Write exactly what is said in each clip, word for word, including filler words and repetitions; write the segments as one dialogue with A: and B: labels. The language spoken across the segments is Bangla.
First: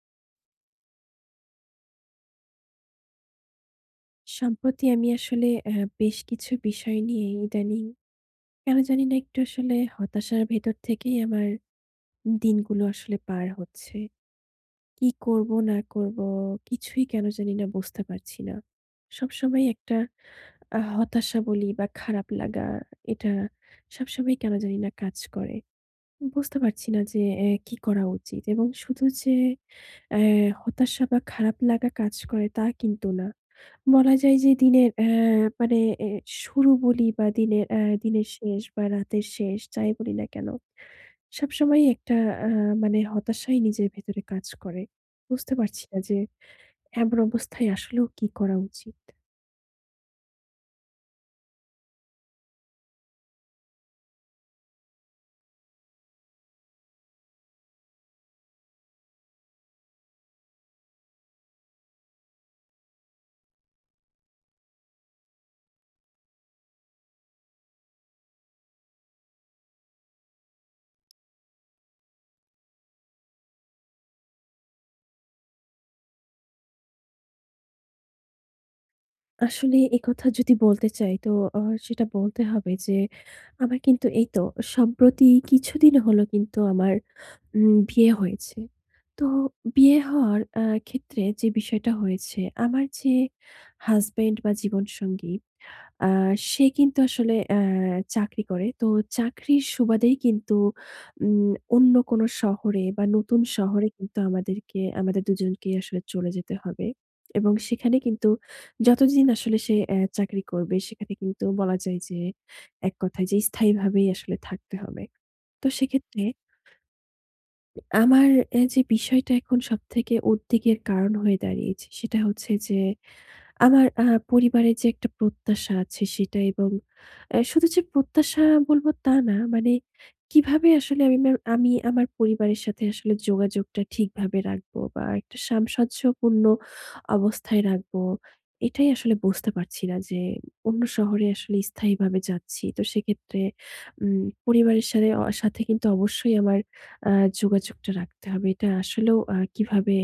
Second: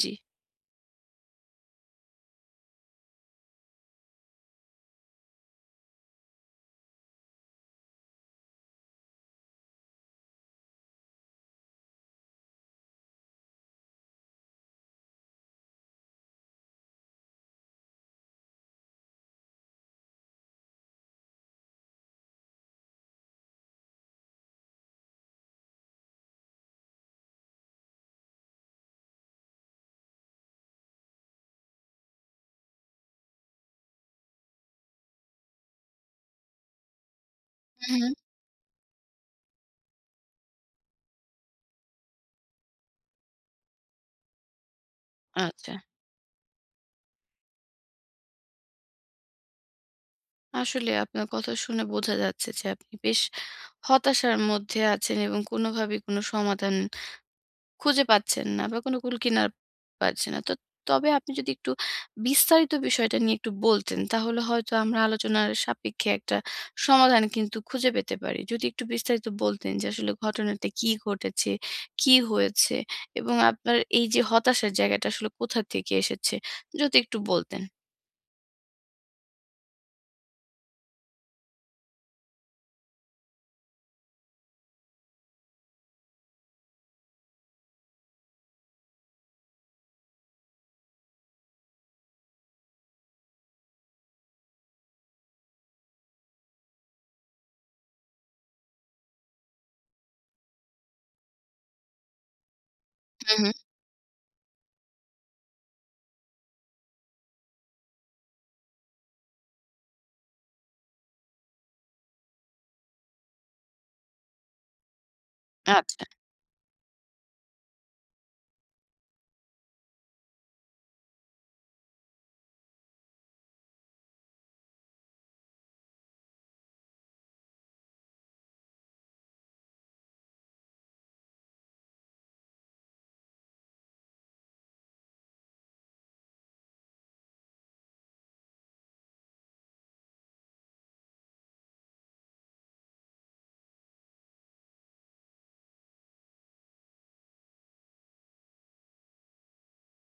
A: জি।
B: সম্প্রতি আমি আসলে আ বেশ কিছু বিষয় নিয়ে ইদানিং কেন জানি না একটু আসলে হতাশার ভেতর থেকেই আমার দিনগুলো আসলে পার হচ্ছে। কি করব না করব কিছুই কেন জানি না বুঝতে পারছি না। সবসময় একটা আ হতাশা বলি বা খারাপ লাগা, এটা সবসময় কেন জানি না কাজ করে। বুঝতে পারছি না যে এ কি করা উচিত। এবং শুধু যে এ হতাশা বা খারাপ লাগা কাজ করে তা কিন্তু না। বলা যায় যে দিনের অ্যা মানে এ শুরু বলি বা দিনের অ্যা
A: হুম, হুম।
B: দিনের শেষ বা রাতের শেষ যাই বলি না কেন, সবসময়ই একটা আ মানে হতাশাই নিজের ভেতরে কাজ করে। বুঝতে
A: আচ্ছা।
B: পারছি না যে এমন অবস্থায় আসলেও কি করা উচিত?
A: আসলে আপনার কথা শুনে বোঝা যাচ্ছে যে আপনি বেশ হতাশার মধ্যে আছেন এবং কোনোভাবেই কোনো সমাধান খুঁজে পাচ্ছেন না বা কোনো কুল কিনারা পাচ্ছেন না। তো তবে আপনি যদি একটু বিস্তারিত বিষয়টা নিয়ে একটু বলতেন তাহলে হয়তো আমরা আলোচনার সাপেক্ষে একটা সমাধান কিন্তু খুঁজে পেতে পারি। যদি একটু বিস্তারিত বলতেন যে আসলে ঘটনাটা কি ঘটেছে, কি হয়েছে এবং আপনার এই যে হতাশার জায়গাটা আসলে কোথা থেকে এসেছে? যদি একটু বলতেন।
B: আসলে একথা যদি বলতে চাই তো আ সেটা বলতে হবে যে, আমার কিন্তু এই তো সম্প্রতি কিছুদিন হলো কিন্তু আমার উম বিয়ে হয়েছে। তো বিয়ে হওয়ার আ ক্ষেত্রে যে বিষয়টা হয়েছে, আমার যে হাসব্যান্ড বা জীবনসঙ্গী, আ সে কিন্তু আসলে অ্যা চাকরি করে। তো চাকরির সুবাদেই কিন্তু উম অন্য কোনো শহরে বা
A: হুম,
B: নতুন
A: হুম।
B: শহরে কিন্তু আমাদেরকে আমাদের দুজনকেই আসলে চলে যেতে হবে। এবং সেখানে কিন্তু যতদিন আসলে সে অ্যা চাকরি করবে, সেখানে কিন্তু বলা যায় যে এক কথায় যে স্থায়ীভাবেই আসলে থাকতে হবে। তো
A: আচ্ছা,
B: সেক্ষেত্রে আমার অ্যা যে বিষয়টা এখন সবথেকে উদ্বেগের কারণ হয়ে দাঁড়িয়েছে সেটা হচ্ছে যে, আমার আ পরিবারের যে একটা প্রত্যাশা আছে সেটা। এবং আ শুধু যে প্রত্যাশা বলব তা না। মানে কিভাবে আসলে আমি ম্যাম আমি আমার পরিবারের সাথে আসলে যোগাযোগটা ঠিকভাবে রাখবো বা একটা সামঞ্জস্যপূর্ণ অবস্থায় রাখবো। এটাই আসলে বুঝতে পারছি না, যে অন্য শহরে আসলে স্থায়ীভাবে যাচ্ছি। তো সেক্ষেত্রে উম পরিবারের সাথে অ সাথে কিন্তু অবশ্যই আমার আ যোগাযোগটা রাখতে হবে। এটা আসলেও আ কিভাবে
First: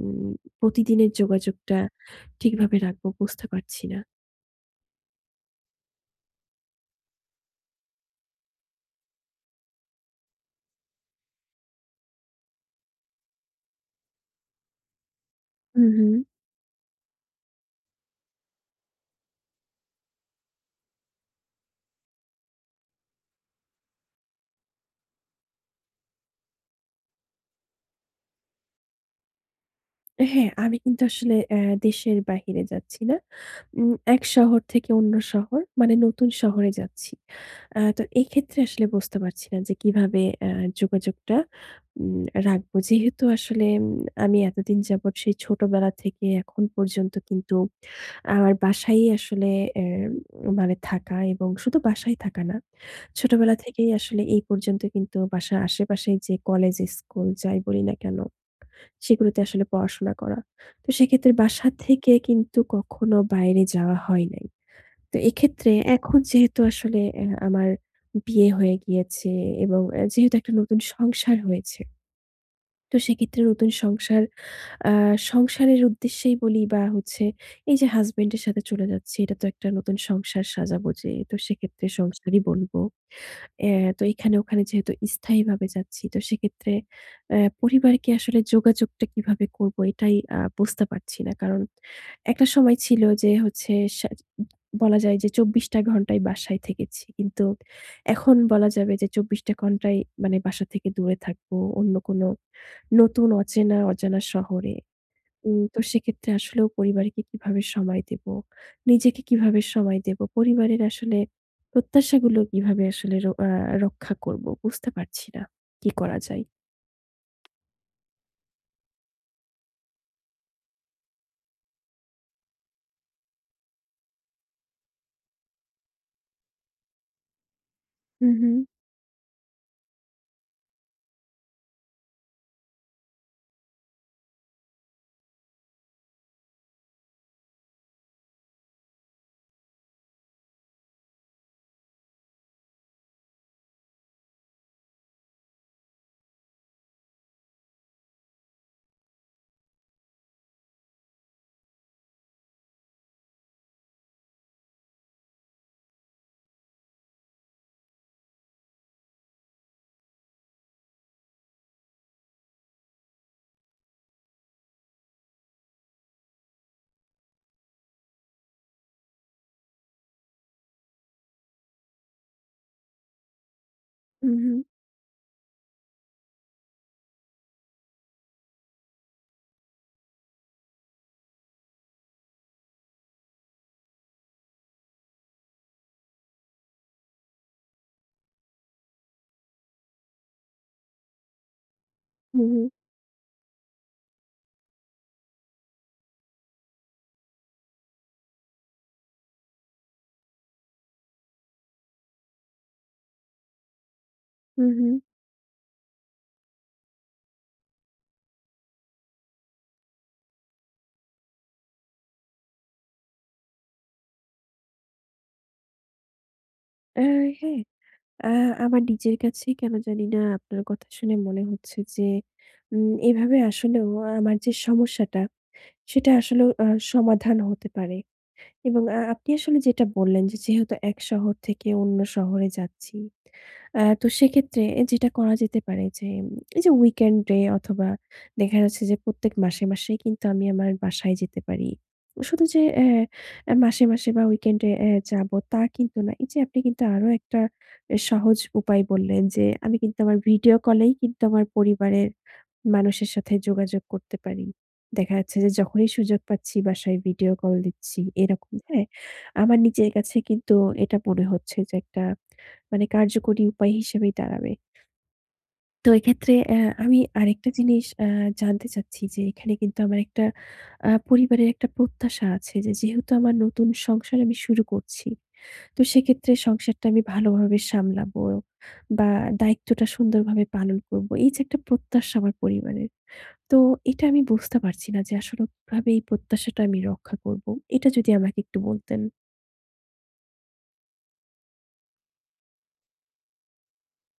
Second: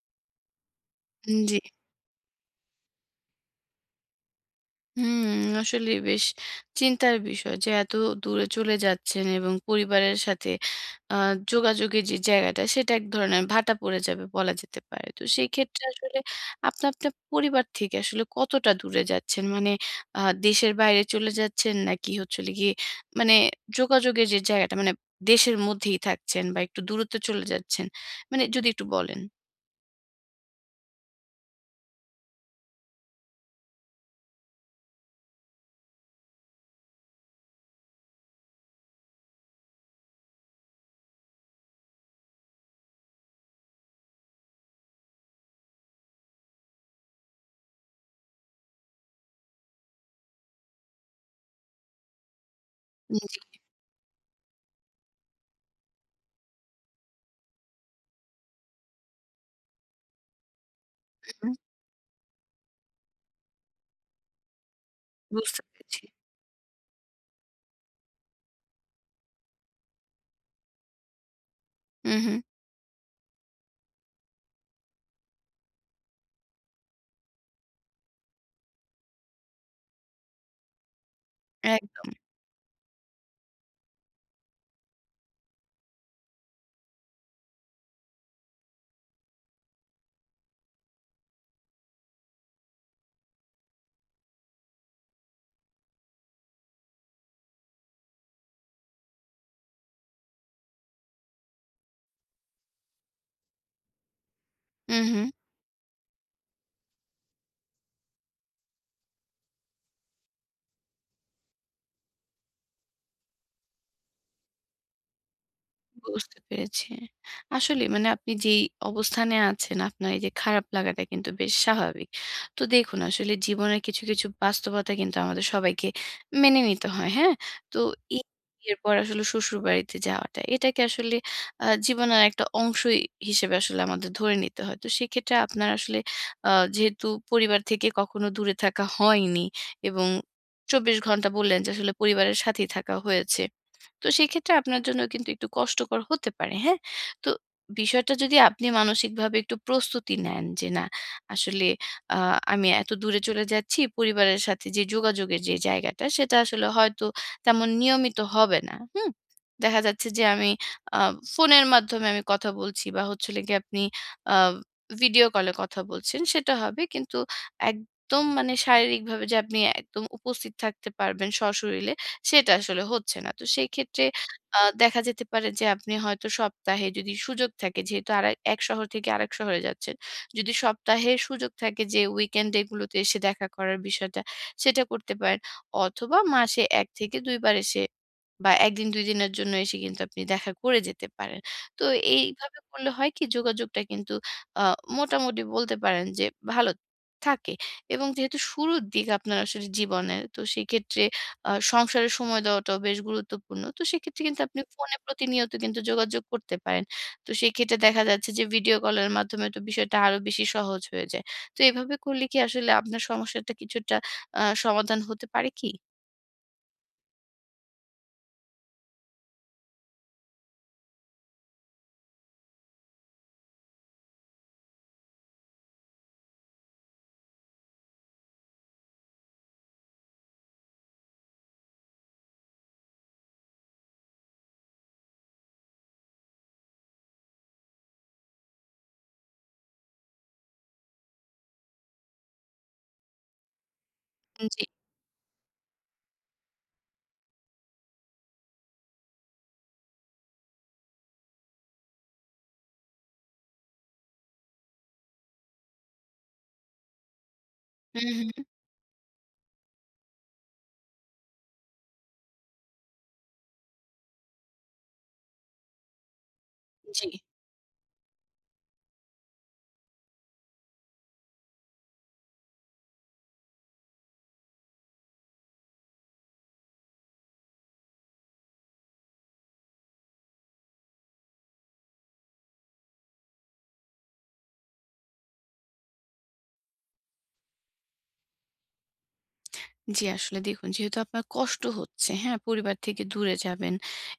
B: উম প্রতিদিনের
A: জি।
B: যোগাযোগটা ঠিকভাবে রাখবো বুঝতে পারছি না।
A: হুম, আসলে বেশ চিন্তার বিষয় যে এত দূরে চলে যাচ্ছেন এবং পরিবারের সাথে আ যোগাযোগের যে জায়গাটা সেটা এক ধরনের ভাটা পড়ে যাবে বলা যেতে পারে। তো সেই ক্ষেত্রে
B: হুম, হুম।
A: আসলে আপনি আপনার পরিবার থেকে আসলে কতটা দূরে যাচ্ছেন? মানে আ দেশের বাইরে চলে যাচ্ছেন নাকি হচ্ছে হলো গিয়ে মানে যোগাযোগের যে জায়গাটা মানে দেশের মধ্যেই থাকছেন বা একটু দূরত্বে চলে যাচ্ছেন? মানে যদি একটু বলেন।
B: হ্যাঁ, আমি কিন্তু আসলে অ্যা দেশের বাহিরে যাচ্ছি না। উম এক শহর থেকে অন্য শহর, মানে নতুন শহরে যাচ্ছি। অ্যা তো এক্ষেত্রে আসলে বুঝতে পারছি না যে কিভাবে অ্যা যোগাযোগটা উম রাখবো। যেহেতু আসলে উম আমি এতদিন যাবৎ, সেই ছোটবেলা থেকে এখন পর্যন্ত কিন্তু আমার বাসায়ই আসলে অ্যা মানে থাকা, এবং শুধু বাসায় থাকা না।
A: হুম,
B: ছোটবেলা থেকেই আসলে এই পর্যন্ত কিন্তু বাসার আশেপাশেই যে কলেজ, স্কুল যাই বলি না কেন, সেগুলোতে আসলে পড়াশোনা করা। তো সেক্ষেত্রে
A: হুম,
B: বাসা থেকে কিন্তু কখনো বাইরে যাওয়া হয় নাই। তো
A: বুঝতে
B: এক্ষেত্রে
A: পেরেছি।
B: এখন যেহেতু আসলে অ্যা আমার বিয়ে হয়ে গিয়েছে এবং অ্যা যেহেতু একটা নতুন সংসার হয়েছে।
A: হুম, হুম।
B: তো সেক্ষেত্রে নতুন সংসার আ সংসারের উদ্দেশ্যেই বলি, বা হচ্ছে এই যে হাসব্যান্ড এর সাথে চলে যাচ্ছি, এটা তো একটা নতুন সংসার সাজাবো যে, তো সেক্ষেত্রে
A: এক
B: সংসারই বলবো। অ্যা তো এখানে ওখানে যেহেতু স্থায়ীভাবে যাচ্ছি, তো সেক্ষেত্রে অ্যা পরিবারকে আসলে যোগাযোগটা কিভাবে করব এটাই আ বুঝতে পারছি না। কারণ একটা সময় ছিল যে হচ্ছে, সা বলা যায় যে চব্বিশ টা ঘন্টাই বাসায় থেকেছি। কিন্তু এখন বলা যাবে যে চব্বিশ টা ঘন্টাই মানে বাসা থেকে দূরে থাকবো। অন্য কোনো নতুন অচেনা অজানা শহরে।
A: হুম, হুম।
B: উম তো সেক্ষেত্রে আসলেও পরিবারকে কিভাবে সময় দেব? নিজেকে কিভাবে সময় দেব? পরিবারের আসলে প্রত্যাশাগুলো কিভাবে আসলে র আ রক্ষা করব? বুঝতে পারছি না। কি করা
A: বুঝতে
B: যায়?
A: পেরেছি। আসলেই মানে আপনি যেই অবস্থানে আছেন, আপনার এই যে খারাপ লাগাটা কিন্তু বেশ স্বাভাবিক। তো দেখুন আসলে জীবনের কিছু, কিছু বাস্তবতা কিন্তু আমাদের সবাইকে মেনে নিতে হয়, হ্যাঁ? তো এই
B: হু, হু,
A: বিয়ের পর আসলে শ্বশুরবাড়িতে যাওয়াটা, এটাকে আসলে আ জীবনের একটা অংশই হিসেবে আসলে আমাদের ধরে নিতে হয়। তো সেক্ষেত্রে আপনার আসলে আ যেহেতু পরিবার থেকে কখনো দূরে থাকা হয়নি এবং চব্বিশ ঘন্টা বললেন যে আসলে পরিবারের সাথেই থাকা হয়েছে। তো সেক্ষেত্রে আপনার জন্য কিন্তু একটু কষ্টকর হতে পারে, হ্যাঁ? তো বিষয়টা যদি আপনি মানসিকভাবে একটু প্রস্তুতি নেন যে না আসলে আ আমি এত দূরে চলে যাচ্ছি, পরিবারের সাথে যে যোগাযোগের যে জায়গাটা সেটা আসলে হয়তো তেমন নিয়মিত হবে না, হুম? দেখা যাচ্ছে যে আমি আ ফোনের মাধ্যমে আমি কথা বলছি বা হচ্ছে হলো গিয়ে আপনি আ ভিডিও কলে কথা বলছেন সেটা হবে। কিন্তু একদম মানে শারীরিকভাবে যে আপনি একদম উপস্থিত থাকতে পারবেন সশরীরে সেটা আসলে হচ্ছে না। তো সেই ক্ষেত্রে
B: হু, হু,
A: আ দেখা যেতে পারে যে আপনি হয়তো সপ্তাহে যদি সুযোগ থাকে যেহেতু আরে এক শহর থেকে আরেক শহরে যাচ্ছেন। যদি সপ্তাহে সুযোগ থাকে যে উইকেন্ডে গুলোতে এসে দেখা করার বিষয়টা সেটা করতে পারেন। অথবা মাসে এক থেকে দুই বার এসে বা এক দিন দুই দিনের জন্য এসে কিন্তু আপনি দেখা করে যেতে পারেন। তো
B: হু,
A: এইভাবে
B: হু,
A: করলে হয় কি যোগাযোগটা কিন্তু আ মোটামুটি বলতে পারেন যে ভালো থাকে। এবং যেহেতু শুরুর দিক আপনার আসলে জীবনের, তো সেক্ষেত্রে আ সংসারে সময় দেওয়াটাও বেশ গুরুত্বপূর্ণ। তো সেক্ষেত্রে কিন্তু আপনি
B: হু, হু।
A: ফোনে প্রতিনিয়ত কিন্তু যোগাযোগ করতে পারেন। তো সেক্ষেত্রে দেখা যাচ্ছে যে ভিডিও কলের মাধ্যমে তো বিষয়টা আরো বেশি সহজ হয়ে যায়। তো এভাবে করলে কি আসলে আপনার সমস্যাটা কিছুটা আ সমাধান হতে পারে কি?
B: আ হ্যাঁ, আ আমার নিজের কাছেই কেন জানি না আপনার কথা শুনে মনে হচ্ছে যে উম এভাবে আসলেও আমার যে সমস্যাটা সেটা আসলেও আ সমাধান হতে পারে। এবং আ আপনি আসলে যেটা বললেন যে, যেহেতু এক শহর থেকে অন্য শহরে যাচ্ছি, আ তো সেক্ষেত্রে যেটা করা যেতে পারে যে, উম, এই যে উইকেন্ডে, অথবা দেখা যাচ্ছে যে প্রত্যেক মাসে, মাসেই কিন্তু আমি আমার বাসায় যেতে পারি। শুধু যে অ্যা অ্যা মাসে, মাসে বা
A: জি।
B: উইকেন্ডে অ্যা যাবো তা কিন্তু না। এই যে আপনি কিন্তু আরো একটা এ সহজ উপায় বললেন যে, আমি কিন্তু আমার ভিডিও কলেই কিন্তু আমার পরিবারের মানুষের সাথে যোগাযোগ করতে পারি। দেখা যাচ্ছে যে যখনই সুযোগ পাচ্ছি বাসায় ভিডিও কল দিচ্ছি
A: হুম, হুম।
B: এরকম, হ্যাঁ? আমার নিজের কাছে কিন্তু এটা মনে হচ্ছে যে একটা, মানে কার্যকরী উপায় হিসেবেই দাঁড়াবে। তো এক্ষেত্রে অ্যা আমি
A: জি।
B: আরেকটা জিনিস অ্যা জানতে চাচ্ছি যে এখানে কিন্তু আমার একটা, আ পরিবারের একটা প্রত্যাশা আছে যে, যেহেতু আমার নতুন সংসার আমি শুরু করছি। তো সেক্ষেত্রে সংসারটা আমি ভালোভাবে সামলাবো বা দায়িত্বটা সুন্দরভাবে পালন করব। এই যে একটা প্রত্যাশা আমার পরিবারের। তো এটা আমি বুঝতে পারছি না যে আসলে কিভাবে এই প্রত্যাশাটা আমি রক্ষা করব। এটা যদি আমাকে একটু বলতেন।
A: জি, আসলে দেখুন যেহেতু আপনার কষ্ট হচ্ছে, হ্যাঁ? পরিবার থেকে দূরে যাবেন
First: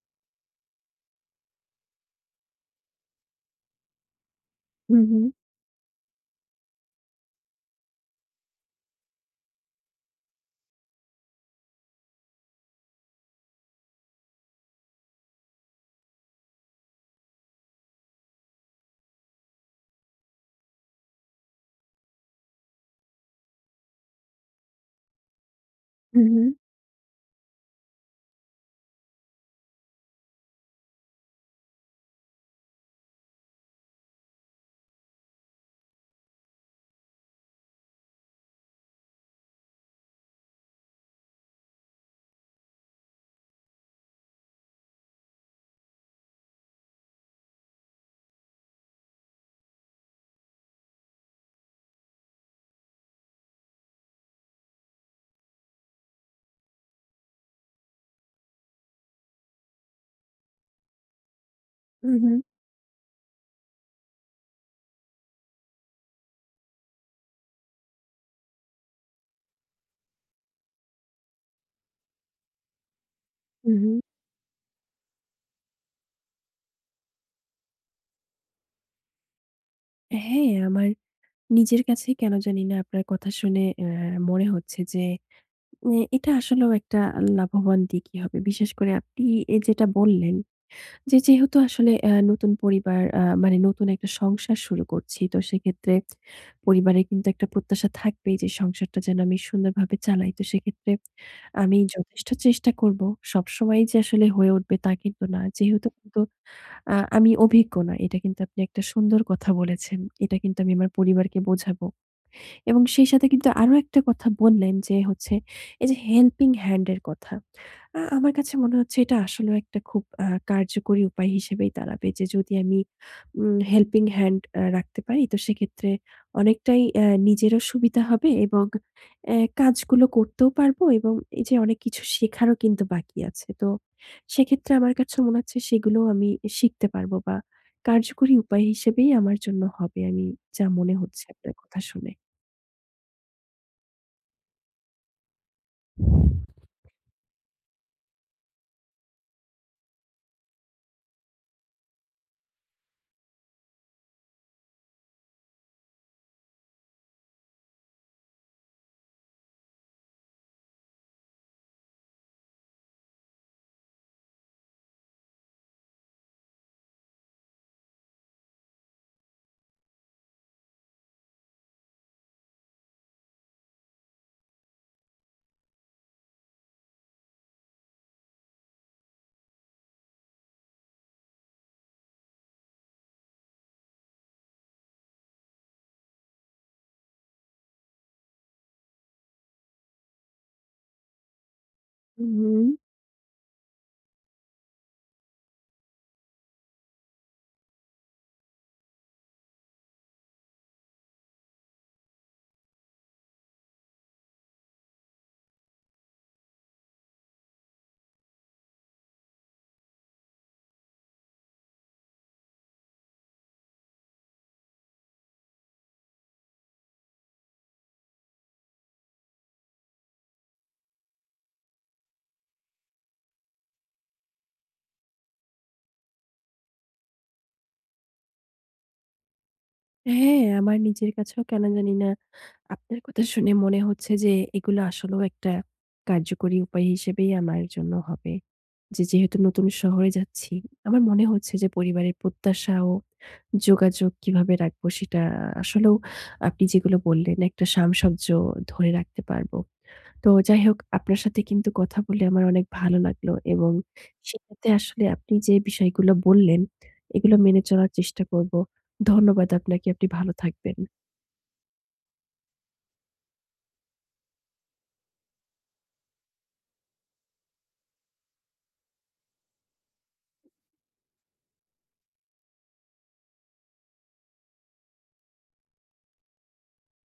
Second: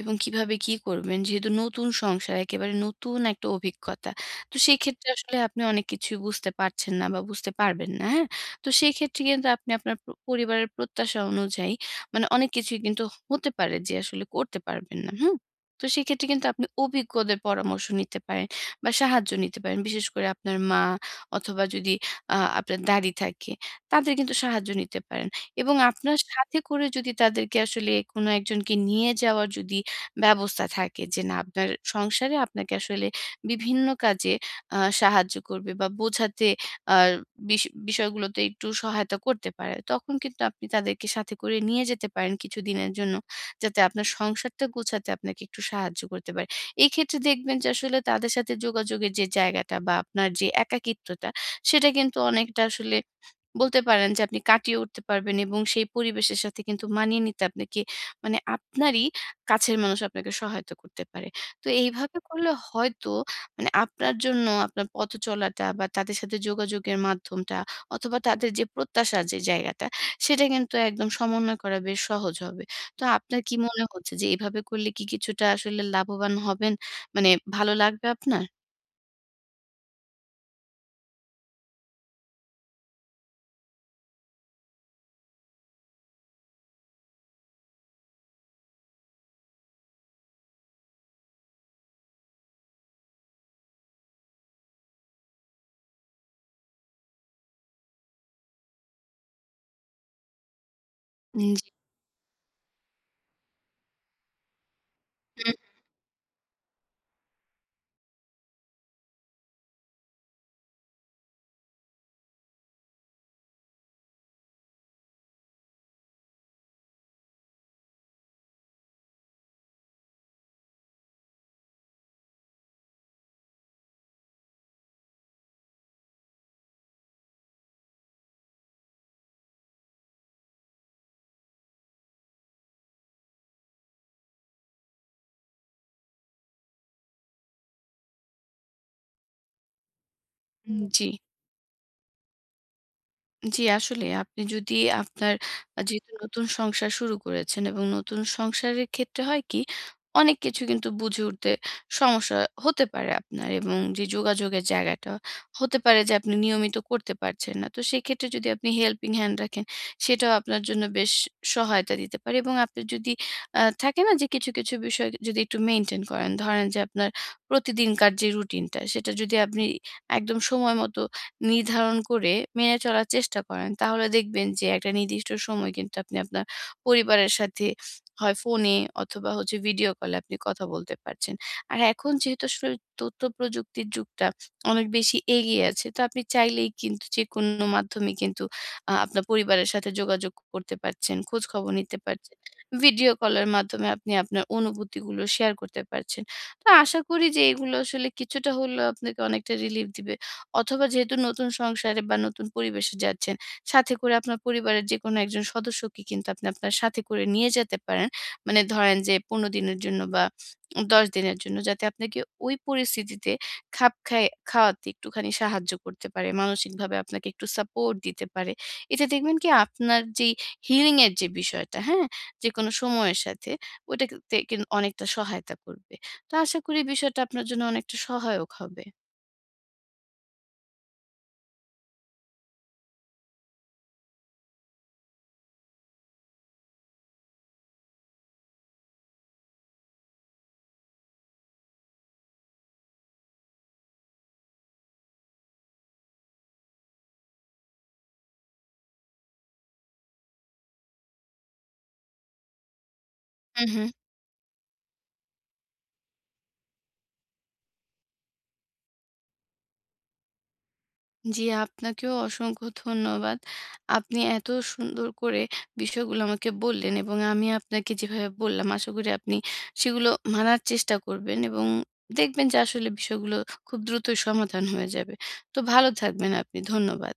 A: এবং কিভাবে কি করবেন, যেহেতু নতুন সংসার একেবারে নতুন একটা অভিজ্ঞতা। তো
B: হুম,
A: সেক্ষেত্রে
B: হুম।
A: আসলে আপনি অনেক কিছুই বুঝতে পারছেন না বা বুঝতে পারবেন না, হ্যাঁ? তো সেক্ষেত্রে কিন্তু আপনি আপনার প পরিবারের প্রত্যাশা অনুযায়ী মানে অনেক কিছুই কিন্তু হতে পারে যে আসলে করতে পারবেন না, হুম? তো সেক্ষেত্রে কিন্তু আপনি অভিজ্ঞদের পরামর্শ নিতে পারেন বা সাহায্য নিতে পারেন। বিশেষ করে আপনার মা অথবা যদি আ আপনার দাদী থাকে, তাদের কিন্তু সাহায্য নিতে পারেন। এবং আপনার
B: হুম, হুম।
A: সাথে করে যদি তাদেরকে আসলে কোনো একজনকে নিয়ে যাওয়ার যদি ব্যবস্থা থাকে যে না আপনার সংসারে আপনাকে আসলে বিভিন্ন কাজে আ সাহায্য করবে বা বোঝাতে আ বিষ বিষয়গুলোতে একটু সহায়তা করতে পারে। তখন কিন্তু আপনি তাদেরকে সাথে করে নিয়ে যেতে পারেন কিছুদিনের জন্য। যাতে আপনার সংসারটা গোছাতে আপনাকে একটু সাহায্য করতে পারে। এই ক্ষেত্রে দেখবেন যে আসলে তাদের সাথে যোগাযোগের যে জায়গাটা বা আপনার যে একাকিত্বতা, সেটা কিন্তু অনেকটা আসলে বলতে পারেন যে আপনি কাটিয়ে উঠতে পারবেন এবং সেই পরিবেশের সাথে কিন্তু মানিয়ে নিতে আপনাকে মানে আপনারই কাছের মানুষ আপনাকে সহায়তা করতে পারে। তো
B: হুম,
A: এইভাবে
B: হুম।
A: করলে হয়তো মানে আপনার জন্য আপনার পথ চলাটা বা তাদের সাথে যোগাযোগের মাধ্যমটা অথবা তাদের যে প্রত্যাশার যে জায়গাটা, সেটা কিন্তু একদম সমন্বয় করা বেশ সহজ হবে। তো আপনার কি
B: হুম,
A: মনে
B: হুম।
A: হচ্ছে যে এভাবে করলে কি কিছুটা আসলে লাভবান হবেন? মানে ভালো লাগবে আপনার?
B: হ্যাঁ, আমার নিজের কাছেই কেন জানি না আপনার কথা শুনে অ্যা মনে হচ্ছে যে, এ এটা আসলেও একটা লাভবান দিকই হবে। বিশেষ করে আপনি এ যেটা বললেন, যে যেহেতু আসলে আ নতুন পরিবার, আ মানে নতুন একটা সংসার শুরু করছি। তো সেক্ষেত্রে পরিবারে কিন্তু একটা প্রত্যাশা থাকবেই যে সংসারটা যেন আমি সুন্দরভাবে চালাই। তো সেক্ষেত্রে
A: উম জি।
B: আমি যথেষ্ট চেষ্টা করব। সবসময়ই যে আসলে হয়ে উঠবে তা কিন্তু না।
A: হুম,
B: যেহেতু কিন্তু আ আমি অভিজ্ঞ না। এটা কিন্তু আপনি একটা সুন্দর কথা বলেছেন। এটা কিন্তু আমি আমার পরিবারকে বোঝাবো। এবং সেই সাথে কিন্তু আরো একটা কথা বললেন যে হচ্ছে এই যে হেল্পিং হ্যান্ড এর কথা। আ আমার কাছে মনে হচ্ছে এটা আসলেও একটা খুব আ কার্যকরী উপায় হিসেবেই দাঁড়াবে যে যদি আমি উম হেল্পিং হ্যান্ড আ রাখতে পারি, তো সেক্ষেত্রে অনেকটাই অ্যা নিজেরও সুবিধা হবে এবং অ্যা কাজগুলো করতেও পারবো, এবং এই যে অনেক কিছু শেখারও কিন্তু বাকি আছে। তো সেক্ষেত্রে আমার কাছে মনে হচ্ছে সেগুলোও আমি শিখতে পারবো বা কার্যকরী উপায় হিসেবেই আমার জন্য হবে, আমি যা
A: হুম।
B: মনে
A: জি।
B: হচ্ছে আপনার কথা শুনে।
A: জি, আসলে আপনি যদি আপনার আ যেহেতু নতুন সংসার শুরু করেছেন এবং নতুন সংসারের ক্ষেত্রে হয় কি, অনেক কিছু কিন্তু বুঝে উঠতে সমস্যা হতে পারে আপনার এবং যে যোগাযোগের জায়গাটা হতে পারে যে আপনি নিয়মিত করতে পারছেন না। তো সেক্ষেত্রে যদি আপনি হেল্পিং হ্যান্ড রাখেন, সেটাও আপনার জন্য বেশ সহায়তা দিতে পারে এবং আপনি যদি আ থাকে না যে কিছু, কিছু বিষয় যদি একটু মেইনটেইন করেন, ধরেন যে আপনার প্রতিদিনকার যে রুটিনটা, সেটা যদি আপনি একদম সময় মতো নির্ধারণ করে মেনে চলার চেষ্টা করেন, তাহলে দেখবেন যে একটা নির্দিষ্ট সময় কিন্তু আপনি আপনার পরিবারের সাথে হয় ফোনে অথবা হচ্ছে ভিডিও কলে আপনি কথা বলতে পারছেন। আর এখন যেহেতু আসলে তথ্য প্রযুক্তির যুগটা অনেক বেশি এগিয়ে আছে, তো আপনি চাইলেই কিন্তু যেকোনো মাধ্যমে কিন্তু আ আপনার পরিবারের সাথে যোগাযোগ করতে পারছেন, খোঁজখবর নিতে পারছেন।
B: হুম,
A: ভিডিও কলের মাধ্যমে আপনি আপনার অনুভূতিগুলো শেয়ার করতে পারছেন। তো আশা করি যে এগুলো আসলে কিছুটা হলেও আপনাকে অনেকটা রিলিফ দিবে। অথবা যেহেতু নতুন সংসারে বা নতুন পরিবেশে যাচ্ছেন, সাথে করে আপনার পরিবারের যেকোনো একজন সদস্যকে কিন্তু আপনি আপনার সাথে করে নিয়ে যেতে পারেন। মানে ধরেন যে পনেরো দিনের জন্য বা দশ দিনের জন্য, যাতে আপনাকে ওই পরিস্থিতিতে খাপ খায় খাওয়াতে একটুখানি সাহায্য করতে পারে। মানসিকভাবে আপনাকে একটু সাপোর্ট দিতে পারে। এতে দেখবেন কি আপনার যেই হিলিং এর যে বিষয়টা, হ্যাঁ? যেকোনো সময়ের সাথে ওইটা তে কিন অনেকটা সহায়তা করবে। তো আশা করি বিষয়টা আপনার জন্য অনেকটা সহায়ক হবে।
B: হ্যাঁ, আমার নিজের কাছেও কেন জানি না আপনার কথা শুনে মনে হচ্ছে যে এগুলো আসলেও একটা কার্যকরী উপায় হিসেবেই আমার জন্য হবে। যে যেহেতু নতুন শহরে যাচ্ছি, আমার মনে হচ্ছে যে পরিবারের প্রত্যাশা ও যোগাযোগ কিভাবে রাখবো, সেটা আসলেও আপনি যেগুলো বললেন একটা সামঞ্জস্য ধরে রাখতে পারবো। তো যাই হোক, আপনার সাথে কিন্তু কথা বলে আমার অনেক ভালো লাগলো,
A: হু,
B: এবং
A: হু।
B: সেটাতে আসলে আপনি যে বিষয়গুলো বললেন এগুলো মেনে চলার চেষ্টা করব। ধন্যবাদ আপনাকে। আপনি ভালো থাকবেন।
A: জি, আপনাকেও অসংখ্য ধন্যবাদ। আপনি এত সুন্দর করে বিষয়গুলো আমাকে বললেন এবং আমি আপনাকে যেভাবে বললাম, আশা করি আপনি সেগুলো মানার চেষ্টা করবেন এবং দেখবেন যে আসলে বিষয়গুলো খুব দ্রুতই সমাধান হয়ে যাবে। তো ভালো থাকবেন আপনি। ধন্যবাদ।